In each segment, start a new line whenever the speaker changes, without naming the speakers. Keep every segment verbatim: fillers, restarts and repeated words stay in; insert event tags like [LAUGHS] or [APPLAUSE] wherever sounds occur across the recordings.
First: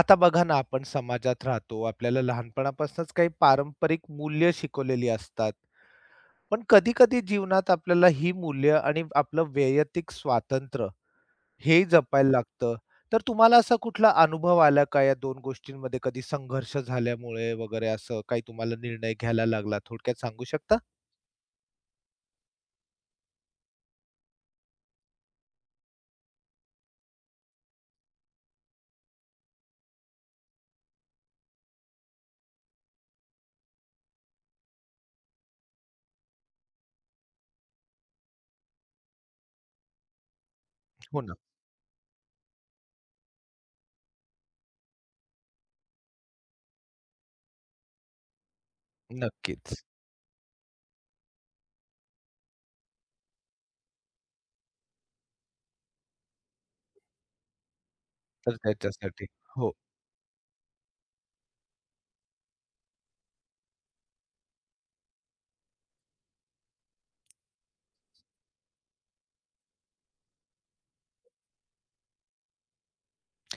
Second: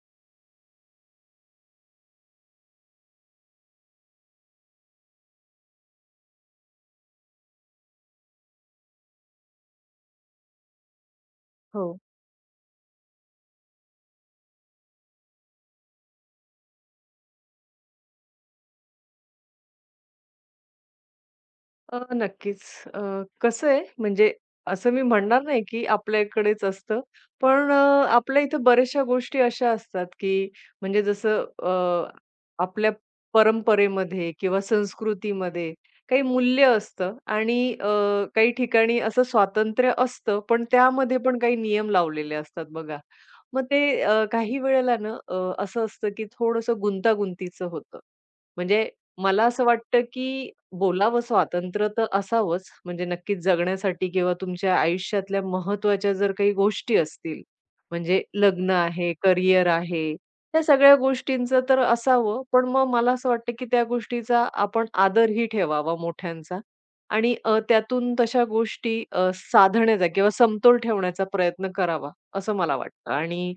आता बघा ना, आपण समाजात राहतो. आपल्याला लहानपणापासूनच काही पारंपरिक मूल्य शिकवलेली असतात. पण कधी-कधी जीवनात आपल्याला ही मूल्य आणि आपलं वैयक्तिक स्वातंत्र्य हे
हो.
जपायला लागतं. तर तुम्हाला असा कुठला अनुभव आला का या दोन गोष्टींमध्ये कधी संघर्ष झाल्यामुळे वगैरे असं काही तुम्हाला निर्णय घ्यायला लागला? थोडक्यात सांगू शकता?
अ, नक्कीच. अ, कसं आहे म्हणजे असं मी म्हणणार नाही, की आपल्या इकडेच असतं. पण अ, आपल्या इथं बऱ्याचशा गोष्टी अशा असतात, की म्हणजे जसं अ, आपल्या परंपरेमध्ये किंवा संस्कृतीमध्ये काही मूल्य असतं आणि अ, काही ठिकाणी असं स्वातंत्र्य असतं, पण त्यामध्ये
हो ना.
पण काही नियम लावलेले असतात बघा. मग ते अ, काही वेळेला ना अ, असं असतं, की थोडंसं गुंतागुंतीचं होतं. म्हणजे मला असं
नक्कीच.
वाटतं, की बोलावं स्वातंत्र्य तर असावंच, म्हणजे नक्कीच जगण्यासाठी किंवा तुमच्या आयुष्यातल्या महत्त्वाच्या जर काही गोष्टी असतील, म्हणजे
तर
लग्न आहे,
त्याच्यासाठी
करियर
हो.
आहे, त्या सगळ्या गोष्टींचं तर असावं. पण मग मला असं वाटतं, की त्या गोष्टीचा आपण आदरही ठेवावा मोठ्यांचा आणि अ, त्यातून तशा गोष्टी अ, साधण्याचा किंवा समतोल ठेवण्याचा प्रयत्न करावा, असं मला वाटतं आणि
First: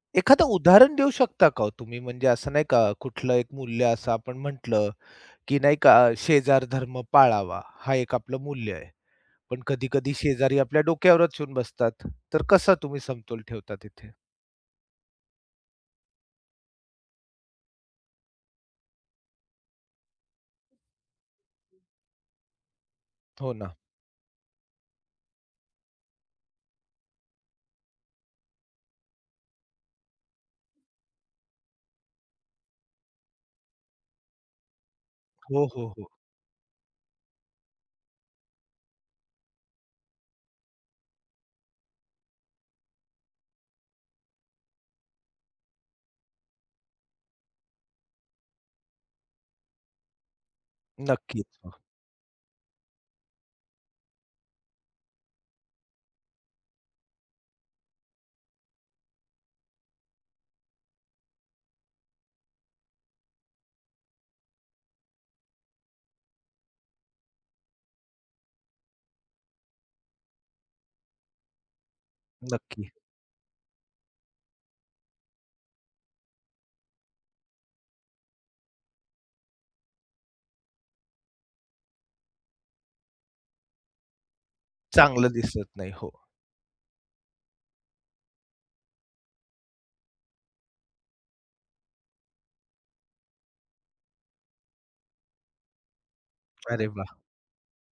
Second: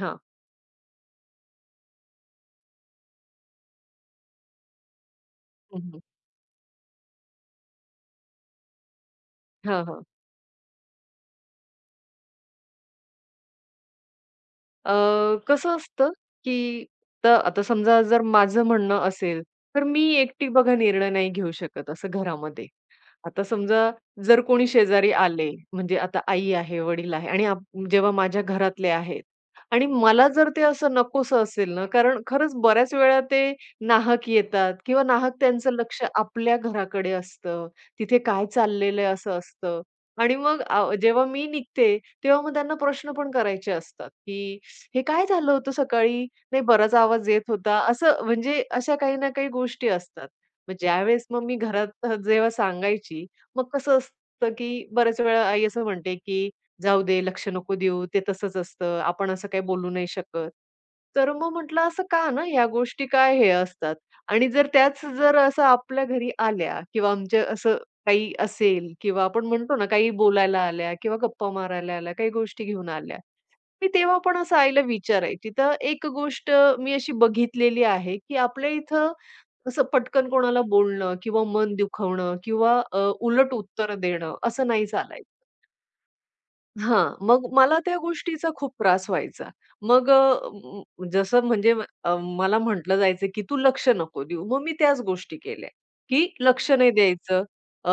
हां.
एखादं उदाहरण देऊ शकता का हो तुम्ही? म्हणजे असं नाही का कुठलं एक मूल्य असं आपण म्हटलं की नाही
हं,
का
हं.
शेजार धर्म पाळावा, हा एक आपलं मूल्य आहे. पण
हां,
कधी-कधी शेजारी आपल्या डोक्यावरच येऊन बसतात. तर कसा तुम्ही समतोल ठेवता तिथे?
अ, कसं असतं, की त आता समजा जर माझं म्हणणं असेल, तर मी एकटी बघा निर्णय नाही घेऊ शकत असं घरामध्ये. आता
हो ना.
समजा जर कोणी शेजारी आले, म्हणजे आता आई आहे, वडील आहे आणि आप जेव्हा माझ्या घरातले आहेत आणि मला जर ते असं नकोसं असेल ना, कारण खरंच बऱ्याच वेळा ते नाहक येतात किंवा नाहक
हो,
त्यांचं
हो,
लक्ष
हो.
आपल्या घराकडे असतं. तिथे काय चाललेलं आहे असं असतं आणि मग अ, जेव्हा मी निघते, तेव्हा मग त्यांना प्रश्न पण करायचे असतात, की "हे काय झालं होतं सकाळी? नाही बराच आवाज येत होता." असं म्हणजे अशा काही ना काही गोष्टी असतात. मग ज्यावेळेस मग
नक्कीच.
मी
हो,
घरात जेव्हा सांगायची, मग कसं असतं, की बऱ्याच वेळा आई असं म्हणते, की "जाऊ दे, लक्ष नको देऊ, ते तसंच असतं, आपण असं काही बोलू नाही शकत." तर मग म्हटलं, "असं का ना? ह्या गोष्टी काय हे असतात?" आणि जर त्याच जर असं आपल्या घरी आल्या किंवा आमच्या असं काही असेल किंवा आपण म्हणतो ना, काही बोलायला आल्या किंवा गप्पा मारायला आल्या, काही गोष्टी घेऊन
नक्की.
आल्या. मी तेव्हा पण असं आईला विचारायची. तर एक गोष्ट मी अशी बघितलेली आहे, की आपल्या इथं असं पटकन कोणाला बोलणं किंवा मन दुखवणं किंवा अ, उलट उत्तर देणं असं नाही चालायचं.
चांगलं दिसत नाही. हो.
हां, मग मला त्या गोष्टीचा खूप त्रास व्हायचा. मग अ, म जसं म्हणजे अ, मला म्हटलं जायचं, की "तू लक्ष नको देऊ." मग मी त्याच गोष्टी केल्या, की लक्ष
अरे
नाही
वाह!
द्यायचं. अ,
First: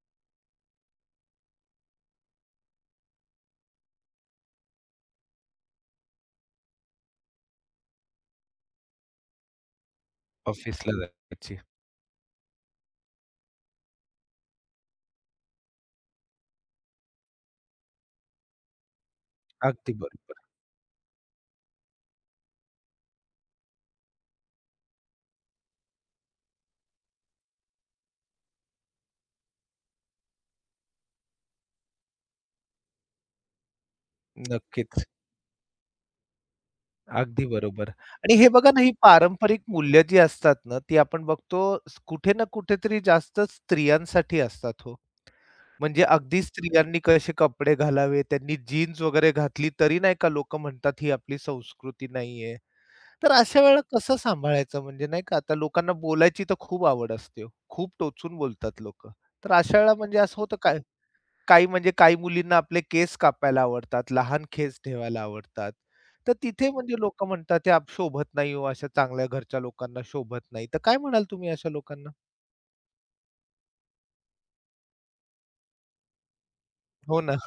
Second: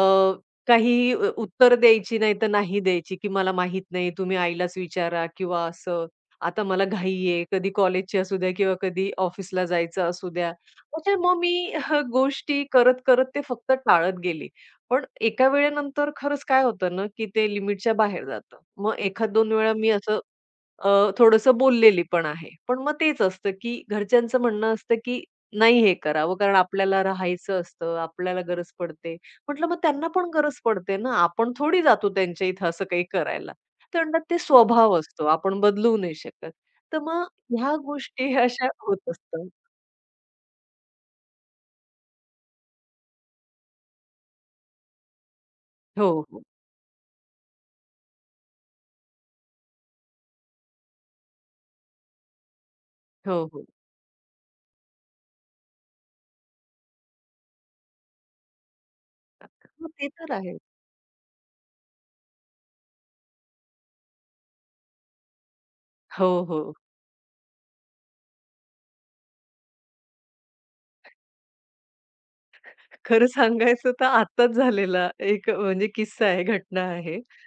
काही अ, उत्तर द्यायची नाही तर नाही द्यायची, की "मला माहित नाही, तुम्ही आईलाच विचारा" किंवा असं. "आता मला घाई आहे." कधी कॉलेजची असू द्या किंवा कधी ऑफिसला जायचं असू द्या.
ऑफिसला
म्हणजे मग मी
जायची.
अ, गोष्टी करत, करत ते फक्त टाळत गेले. पण एका वेळेनंतर खरंच काय होतं ना, की ते लिमिटच्या बाहेर जातं. मग एखाद दोन वेळा मी
अगदी
असं
बरोबर.
अ, थोडंसं बोललेली पण आहे. पण मग तेच असतं, की घरच्यांचं म्हणणं असतं, की नाही हे करावं कारण आपल्याला राहायचं असतं, आपल्याला गरज पडते. म्हटलं मग त्यांना पण गरज पडते ना, आपण थोडी जातो त्यांच्या इथं असं काही करायला. ते म्हणतात ते स्वभाव
नक्कीच.
असतो, आपण बदलू नाही शकत. तर मग
अगदी
ह्या
बरोबर. आणि
गोष्टी
हे
अशा
बघा ना, ही
होत असतात.
पारंपरिक मूल्य जी असतात ना, ती आपण बघतो स- कुठे ना कुठेतरी जास्त स्त्रियांसाठी असतात हो. म्हणजे
हो,
अगदी
हो.
स्त्रियांनी कसे कपडे घालावे, त्यांनी जीन्स वगैरे घातली तरी नाही का लोकं म्हणतात ही आपली संस्कृती नाहीये. तर
हो,
अशा
हो.
वेळेला कसं सांभाळायचं म्हणजे नाही का आता लोकांना बोलायची तर खूप आवड असते हो. खूप टोचून बोलतात लोकं. तर अशा
मग
वेळेला
ते
म्हणजे
तर
असं होतं
आहे.
काय काही म्हणजे काही मुलींना आपले केस कापायला आवडतात, लहान केस ठेवायला आवडतात.
हो,
तर तिथे
हो.
म्हणजे लोकं म्हणतात "हे आप शोभत नाही हो, अशा चांगल्या घरच्या लोकांना शोभत नाही." तर काय म्हणाल तुम्ही अशा लोकांना?
खरं सांगायचं तर आत्ताच झालेला एक म्हणजे किस्सा आहे, घटना
हो
आहे.
ना.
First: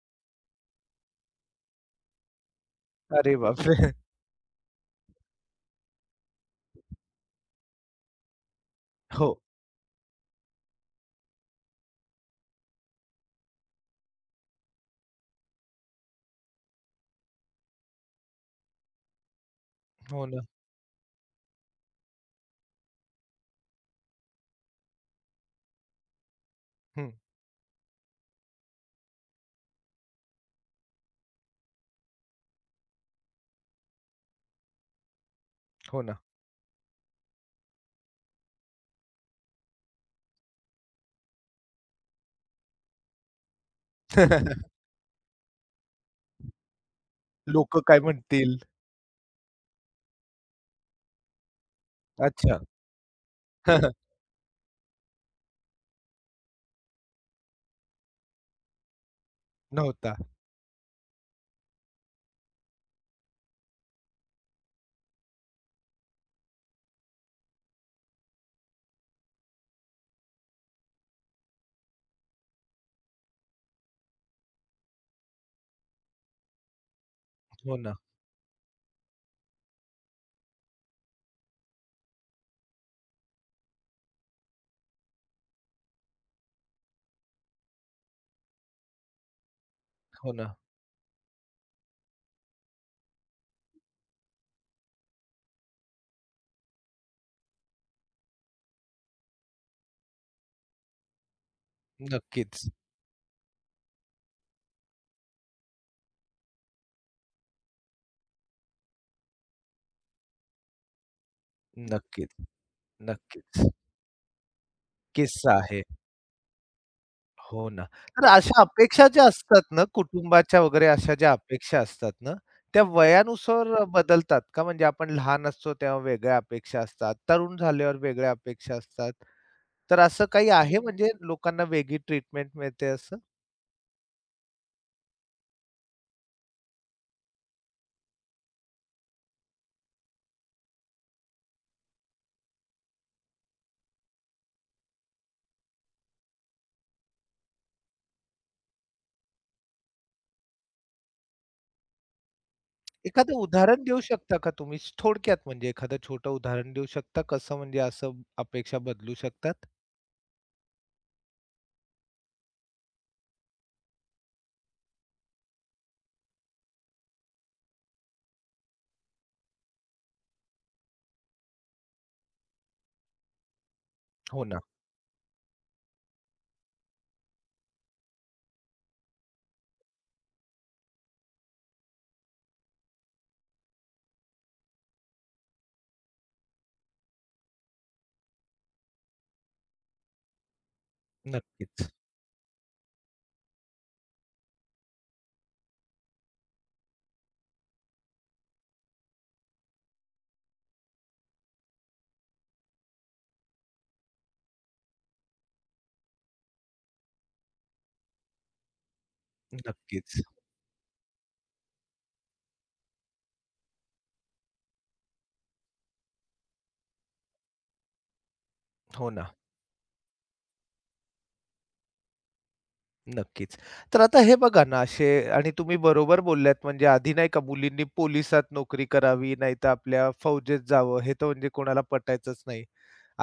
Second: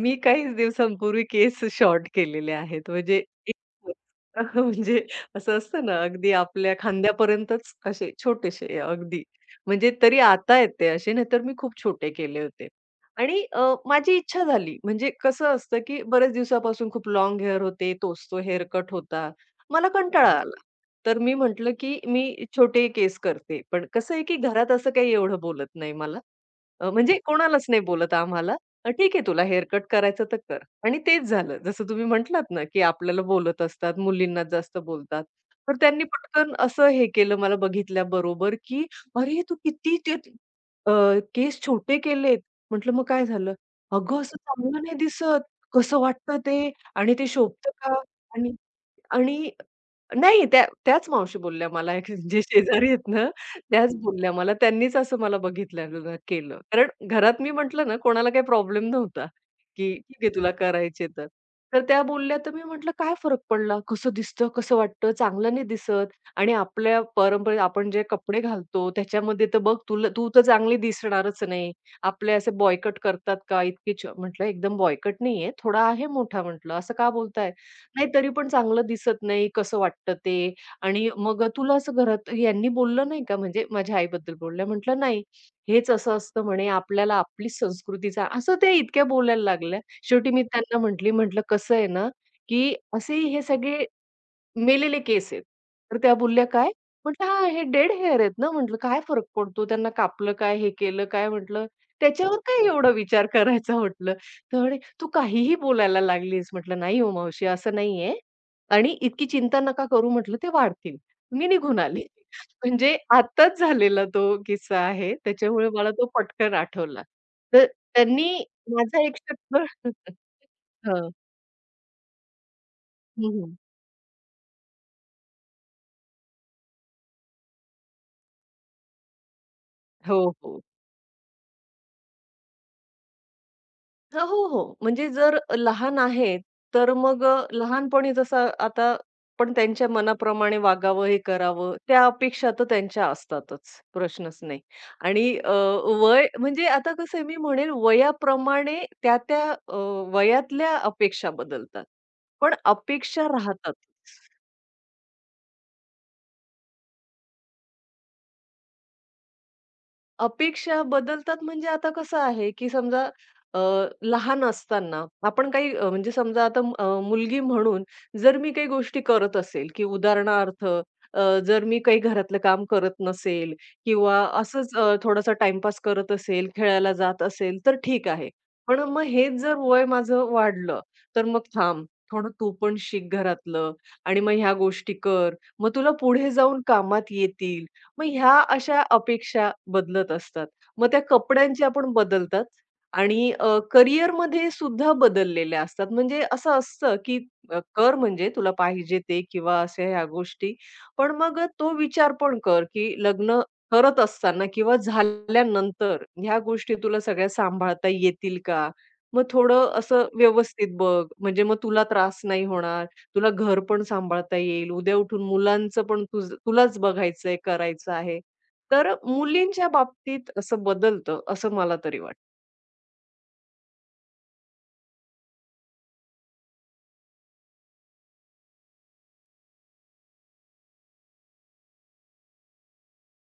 मी काहीच दिवसांपूर्वी केस शॉर्ट केलेले आहेत. म्हणजे
अरे बापरे!
एकच [LAUGHS] म्हणजे असं असतं ना, अगदी आपल्या खांद्यापर्यंतच असे छोटेसे अगदी.
हो,
म्हणजे तरी आता आहेत ते असे, नाहीतर मी खूप छोटे केले होते. आणि अ, माझी इच्छा झाली. म्हणजे कसं असतं, की बऱ्याच दिवसापासून खूप लाँग हेअर होते, तोच तो हेअर कट होता. मला
हो
कंटाळा
ना.
आला. तर मी म्हटलं, की मी छोटे केस करते. पण कसं आहे, की घरात असं काही एवढं बोलत नाही मला. अ,
हं,
म्हणजे कोणालाच नाही बोलत आम्हाला. अ, ठीक आहे तुला हेअर कट करायचं तर कर. आणि तेच झालं. जसं तुम्ही म्हटलात ना, की आपल्याला बोलत असतात, मुलींना जास्त बोलतात. तर
हो
त्यांनी
ना.
पटकन असं हे केलं मला बघितल्याबरोबर, की "अरे, तू किती ते अ, केस छोटे केलेत." म्हटलं, "मग काय झालं?" "अगं, असं
[LAUGHS]
चांगलं नाही दिसत. कसं वाटतं ते? आणि ते शोभतं
लोकं
का?"
काय
आणि
म्हणतील?
आणि नाही, त्या त्याच मावशी बोलल्या मला एक जे
अच्छा.
शेजारी आहेत ना, त्याच
[LAUGHS]
बोलल्या मला. त्यांनीच असं मला बघितलेलं केलं. कारण घरात मी म्हटलं ना, कोणाला काही प्रॉब्लेम नव्हता, की
नव्हता.
"ठीक आहे, तुला करायचे तर." तर त्या बोलल्या, तर मी म्हटलं, "काय फरक पडला? कसं दिसतं, कसं वाटतं? चांगलं नाही दिसत आणि आपल्या परंपरेत आपण जे कपडे घालतो, त्याच्यामध्ये तर बघ, तुला तू तर चांगली दिसणारच नाही. आपले असे बॉयकट करतात का? इतकी" छ- म्हटलं, "एकदम बॉयकट नाहीये, थोडा आहे मोठा." म्हटलं, "असं का बोलताय?"
हो ना,
नाही तरी पण चांगलं दिसत नाही, कसं वाटतं ते आणि मग अ, तुला असं घरात यांनी बोललं नाही का? म्हणजे माझ्या आईबद्दल बोलल्या. म्हटलं, "नाही, हेच असं असतं म्हणे, आपल्याला आपलीच संस्कृतीचा" असं ते इतक्या बोलायला लागल्या. शेवटी
हो
मी
ना.
त्यांना म्हटली, म्हटलं, "कसं आहे ना, की असे हे सगळे मेलेले केस आहेत. तर त्या बोलल्या, "काय?" म्हटलं, "हां, हे डेड हेअर आहेत ना," म्हटलं, "काय फरक पडतो? त्यांना कापलं काय? हे केलं काय?" म्हटलं, "त्याच्यावर काय
नक्कीच,
एवढा विचार करायचा?" म्हटलं. तर म्हणे, "तू काहीही बोलायला लागलीस." म्हटलं, "नाही हो मावशी, असं नाहीये आणि इतकी चिंता नका करू," म्हटलं, "ते वाढतील." मी निघून आले.
नक्कीच,
[LAUGHS] म्हणजे आत्ताच
नक्कीच.
झालेला तो किस्सा आहे.
किस्सा
त्याच्यामुळे
आहे.
मला तो पटकन आठवला. तर
हो ना. तर
त्यांनी
अशा
माझा
अपेक्षा
एक
ज्या
शब्द
असतात ना,
[LAUGHS] हं,
कुटुंबाच्या वगैरे
हं.
अशा ज्या अपेक्षा असतात ना, त्या
हं.
वयानुसार बदलतात का? म्हणजे आपण लहान असतो तेव्हा वेगळ्या अपेक्षा असतात, तरुण झाल्यावर वेगळ्या अपेक्षा असतात. तर
हो,
असं काही
हो.
आहे म्हणजे लोकांना वेगळी ट्रीटमेंट मिळते असं?
हां, हो, हो. म्हणजे जर लहान आहेत, तर मग अ, लहानपणी जसं आता पण त्यांच्या मनाप्रमाणे वागावं, हे करावं, त्या अपेक्षा तर त्यांच्या असतातच, प्रश्नच नाही. आणि अ, वय म्हणजे आता कसं आहे मी म्हणेल वयाप्रमाणे त्या-त्या अ, वयातल्या अपेक्षा बदलतात. पण अपेक्षा
एखादं
राहतातच.
उदाहरण देऊ शकता का तुम्ही? थोडक्यात म्हणजे एखादं छोटं उदाहरण देऊ शकता? कसं म्हणजे असं अपेक्षा बदलू शकतात?
अपेक्षा बदलतात म्हणजे आता कसं आहे, की समजा अ, लहान असताना आपण काही अ, म्हणजे समजा आता म- अ, मुलगी म्हणून जर मी काही गोष्टी करत असेल, की उदाहरणार्थ अ, जर मी काही घरातलं काम करत नसेल किंवा
हो ना.
असंच अ, थोडासा टाईमपास करत असेल, खेळायला जात असेल, तर ठीक आहे. पण मग हेच जर वय माझं वाढलं, तर मग थांब, थोडं तू पण शिक घरातलं आणि मग ह्या गोष्टी कर. मग तुला पुढे जाऊन कामात येतील. मग ह्या अशा अपेक्षा बदलत असतात. मग त्या कपड्यांचे
नक्कीच,
आपण बदलतात आणि अ, करिअरमध्ये सुद्धा बदललेल्या असतात. म्हणजे असं असतं, की अ, कर म्हणजे तुला पाहिजे ते किंवा अशा ह्या गोष्टी. पण मग अ, तो विचार पण कर, की लग्न करत असताना किंवा झाल्यानंतर ह्या गोष्टी तुला सगळ्या सांभाळता येतील का? मग थोडं असं
नक्कीच.
व्यवस्थित बघ, म्हणजे मग तुला त्रास नाही होणार. तुला घर पण सांभाळता येईल. उद्या उठून मुलांचं पण तुझं तुलाच बघायचंय, करायचं आहे. तर
हो ना,
मुलींच्या बाबतीत असं बदलतं, असं मला तरी वाटतं.
नक्कीच. तर आता हे बघा ना असे आणि तुम्ही बरोबर बोललात म्हणजे आधी नाही का मुलींनी पोलिसात नोकरी करावी, नाहीतर आपल्या फौजेत जावं, हे तर म्हणजे कोणाला पटायचंच नाही.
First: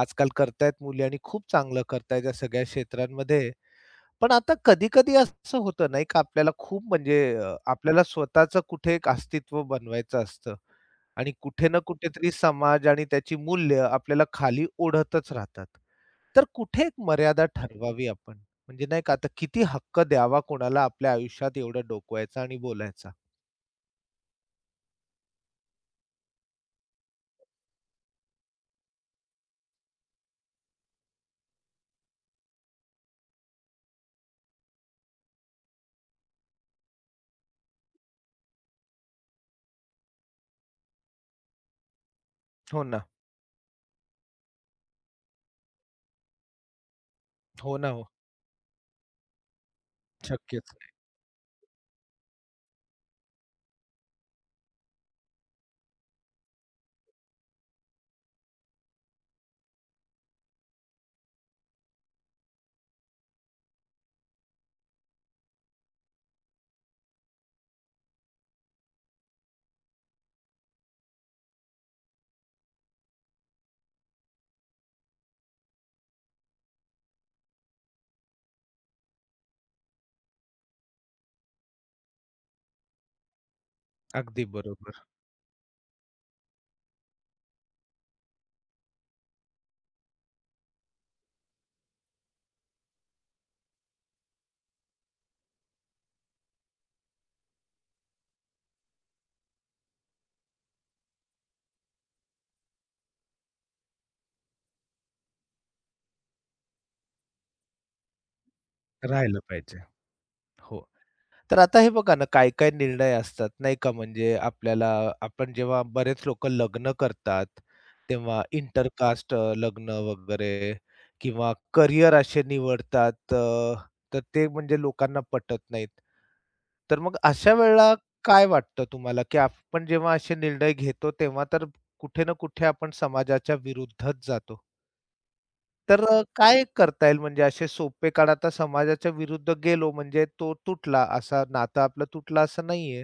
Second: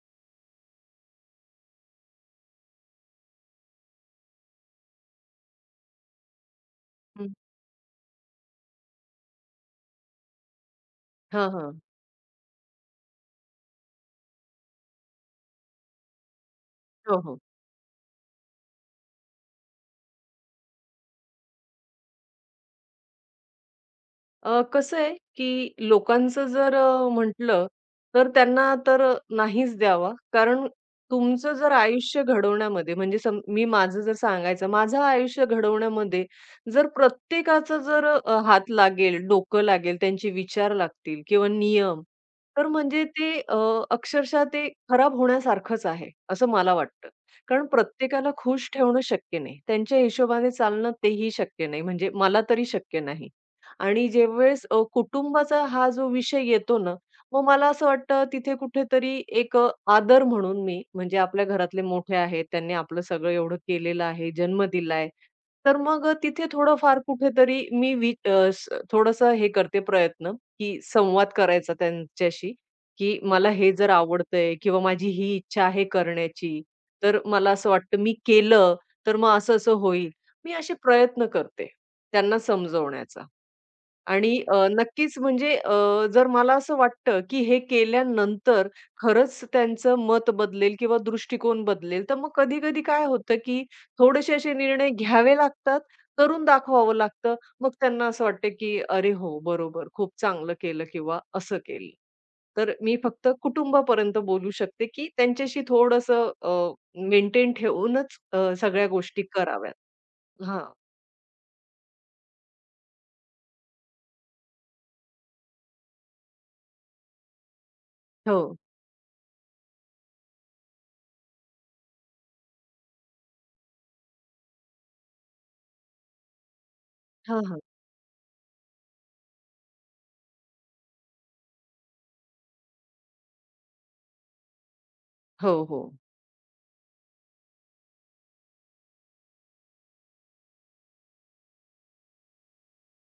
आजकाल करतायत मुली आणि खूप चांगलं करतायत या सगळ्या क्षेत्रांमध्ये. पण आता कधी-कधी असं होतं नाही का आपल्याला खूप म्हणजे
हं.
अ, आपल्याला स्वतःचं कुठे एक अस्तित्व बनवायचं असतं आणि
हां,
कुठे ना
हां.
कुठेतरी समाज आणि त्याची मूल्य आपल्याला खाली ओढतच राहतात. तर कुठे एक
हो, हो.
मर्यादा ठरवावी आपण? म्हणजे नाही का आता किती हक्क द्यावा कोणाला आपल्या आयुष्यात एवढं डोकवायचा आणि बोलायचा?
अ, कसं आहे, की लोकांचं जर अ, म्हटलं, तर त्यांना तर अ, नाहीच द्यावा. कारण तुमचं जर आयुष्य घडवण्यामध्ये म्हणजे सम मी माझं जर सांगायचं, माझं आयुष्य घडवण्यामध्ये जर प्रत्येकाचा जर अ, हात लागेल, डोकं लागेल, त्यांचे विचार लागतील किंवा नियम, तर
हो
म्हणजे
ना.
ते अ, अक्षरशः ते खराब होण्यासारखंच आहे, असं मला वाटतं. कारण
हो ना, हो.
प्रत्येकाला खुश ठेवणं शक्य नाही. त्यांच्या हिशोबाने
शक्यच.
चालणं तेही शक्य नाही. म्हणजे मला तरी शक्य नाही. आणि ज्यावेळेस अ, कुटुंबाचा हा जो विषय येतो ना, मग मला असं वाटतं तिथे कुठेतरी एक अ, आदर म्हणून मी म्हणजे आपल्या घरातले मोठे आहेत, त्यांनी आपलं सगळं एवढं केलेलं आहे, जन्म दिलाय. तर मग अ, तिथे थोडंफार कुठेतरी मी वि अ, स थोडंसं हे करते प्रयत्न, की संवाद करायचा त्यांच्याशी, की मला हे जर आवडतंय किंवा माझी ही इच्छा आहे करण्याची, तर मला असं वाटतं मी केलं, तर मग असं-असं होईल. मी असे प्रयत्न करते त्यांना समजवण्याचा. आणि
अगदी
अ,
बरोबर.
नक्कीच म्हणजे अ, जर मला असं वाटतं, की हे केल्यानंतर खरंच त्यांचं मत बदलेल किंवा दृष्टिकोन बदलेल, तर मग कधी-कधी काय होतं, की थोडेसे असे निर्णय घ्यावे लागतात, करून दाखवावं लागतं. मग त्यांना असं वाटतं, की "अरे हो, बरोबर, खूप चांगलं केलं किंवा असं केलं." तर मी फक्त कुटुंबापर्यंत बोलू शकते, की त्यांच्याशी थोडंसं मेंटेन ठेवूनच अ, सगळ्या गोष्टी
राहिलं
कराव्यात.
पाहिजे.
हां.
हो. तर आता हे बघा ना, काय-काय निर्णय असतात नाही का, म्हणजे आपल्याला आपण जेव्हा बरेच लोकं लग्न करतात, तेव्हा
हो.
इंटरकास्ट अ, लग्न वगैरे किंवा करियर असे निवडतात अ, तर ते म्हणजे लोकांना पटत नाहीत. तर मग
हां,
अशा
हां.
वेळेला काय वाटतं तुम्हाला, की आपण जेव्हा असे निर्णय घेतो, तेव्हा तर कुठे ना कुठे आपण समाजाच्या विरुद्धच जातो?
हो, हो.
तर अ, काय करता येईल म्हणजे असे सोपे काळ आता समाजाच्या विरुद्ध गेलो म्हणजे तो तुटला असा नातं आपलं तुटलं असं नाहीये.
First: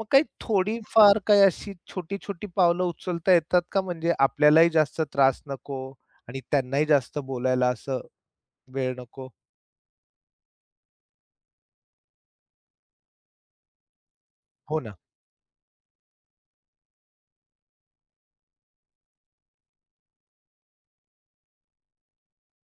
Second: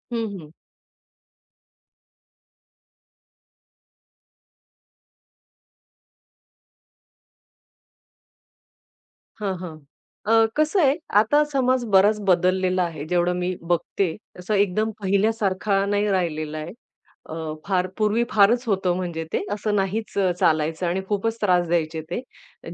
मग काही
हं, हं.
थोडीफार काही अशी छोटी-छोटी पावलं उचलता येतात का म्हणजे आपल्यालाही जास्त त्रास नको आणि त्यांनाही जास्त बोलायला असं वेळ नको?
हां, हां. अ, कसं आहे, आता समाज बराच बदललेला आहे, जेवढं मी बघते. असं
हो
एकदम
ना,
पहिल्यासारखा नाही राहिलेला आहे. अ, फार पूर्वी फारच होतं म्हणजे ते, असं नाहीच अ, चालायचं आणि खूपच त्रास द्यायचे ते,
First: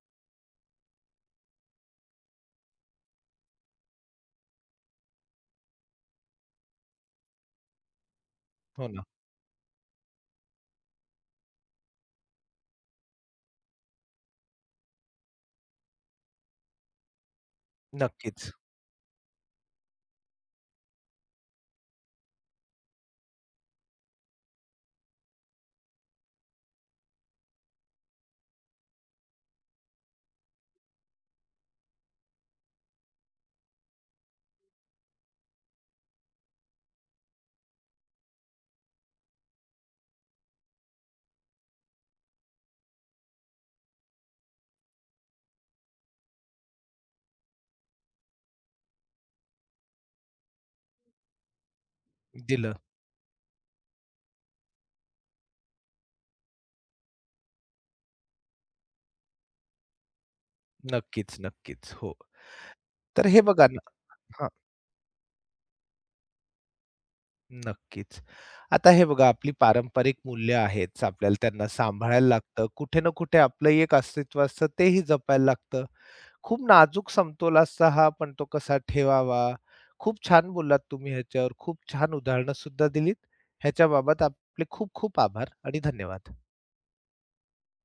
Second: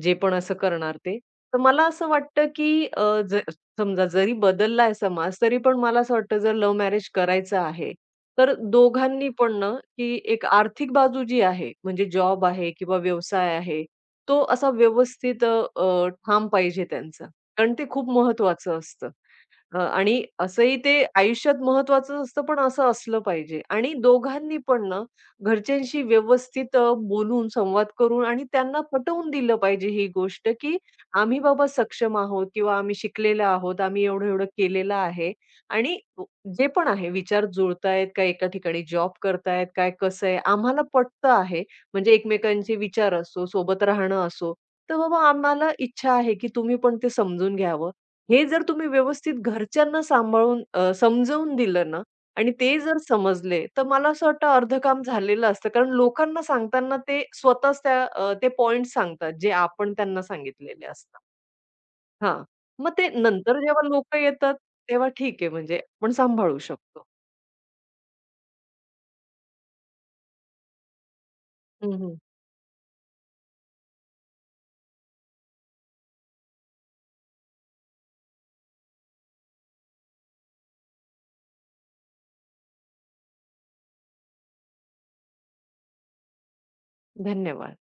जे पण असं करणार ते. तर मला असं वाटतं, की अ, ज समजा जरी बदलला आहे समाज, तरी पण मला असं वाटतं जर लव्ह मॅरेज करायचं आहे, तर
हो ना.
दोघांनी पण ना, की एक आर्थिक बाजू जी आहे, म्हणजे जॉब आहे किंवा व्यवसाय आहे, तो असा व्यवस्थित अ, अ, ठाम पाहिजे त्यांचा. कारण ते खूप
नक्कीच.
महत्त्वाचं असतं. अ, आणि असंही ते आयुष्यात महत्वाचं असतं, पण असं असलं पाहिजे आणि दोघांनी पण ना, घरच्यांशी व्यवस्थित अ, बोलून, संवाद करून आणि त्यांना पटवून दिलं पाहिजे ही गोष्ट, की आम्ही बाबा सक्षम आहोत किंवा आम्ही शिकलेलो आहोत, आम्ही एवढं-एवढं केलेलं आहे आणि जे पण आहे विचार जुळतायत का एका ठिकाणी जॉब करतायत, काय कसं आहे, आम्हाला पटतं आहे. म्हणजे एकमेकांचे विचार असो, सोबत राहणं असो, तर बाबा आम्हाला इच्छा आहे, की तुम्ही पण ते समजून घ्यावं. हे जर तुम्ही व्यवस्थित घरच्यांना सांभाळून अ, समजावून दिलं ना आणि
दिलं.
ते जर समजले, तर मला असं वाटतं अर्धं काम झालेलं असतं. कारण लोकांना सांगताना ते स्वतःच त्या अ, ते पॉइंट्स सांगतात, जे आपण त्यांना सांगितलेले असतात.
नक्कीच, नक्कीच. हो.
हां. मग ते
तर हे
नंतर
बघा
जेव्हा लोकं
ना
येतात, तेव्हा ठीक आहे म्हणजे आपण सांभाळू शकतो.
नक्कीच. आता हे बघा आपली पारंपरिक मूल्य आहेत, आपल्याला त्यांना
हं, हं.
सांभाळायला लागतं. कुठे ना कुठे आपलंही एक अस्तित्व असतं, तेही जपायला लागतं. खूप नाजूक समतोल असता हा, पण तो कसा ठेवावा? खूप छान बोललात तुम्ही ह्याच्यावर. खूप छान उदाहरणं सुद्धा दिलीत. ह्याच्याबाबत आपले खूप खूप आभार आणि धन्यवाद.
धन्यवाद.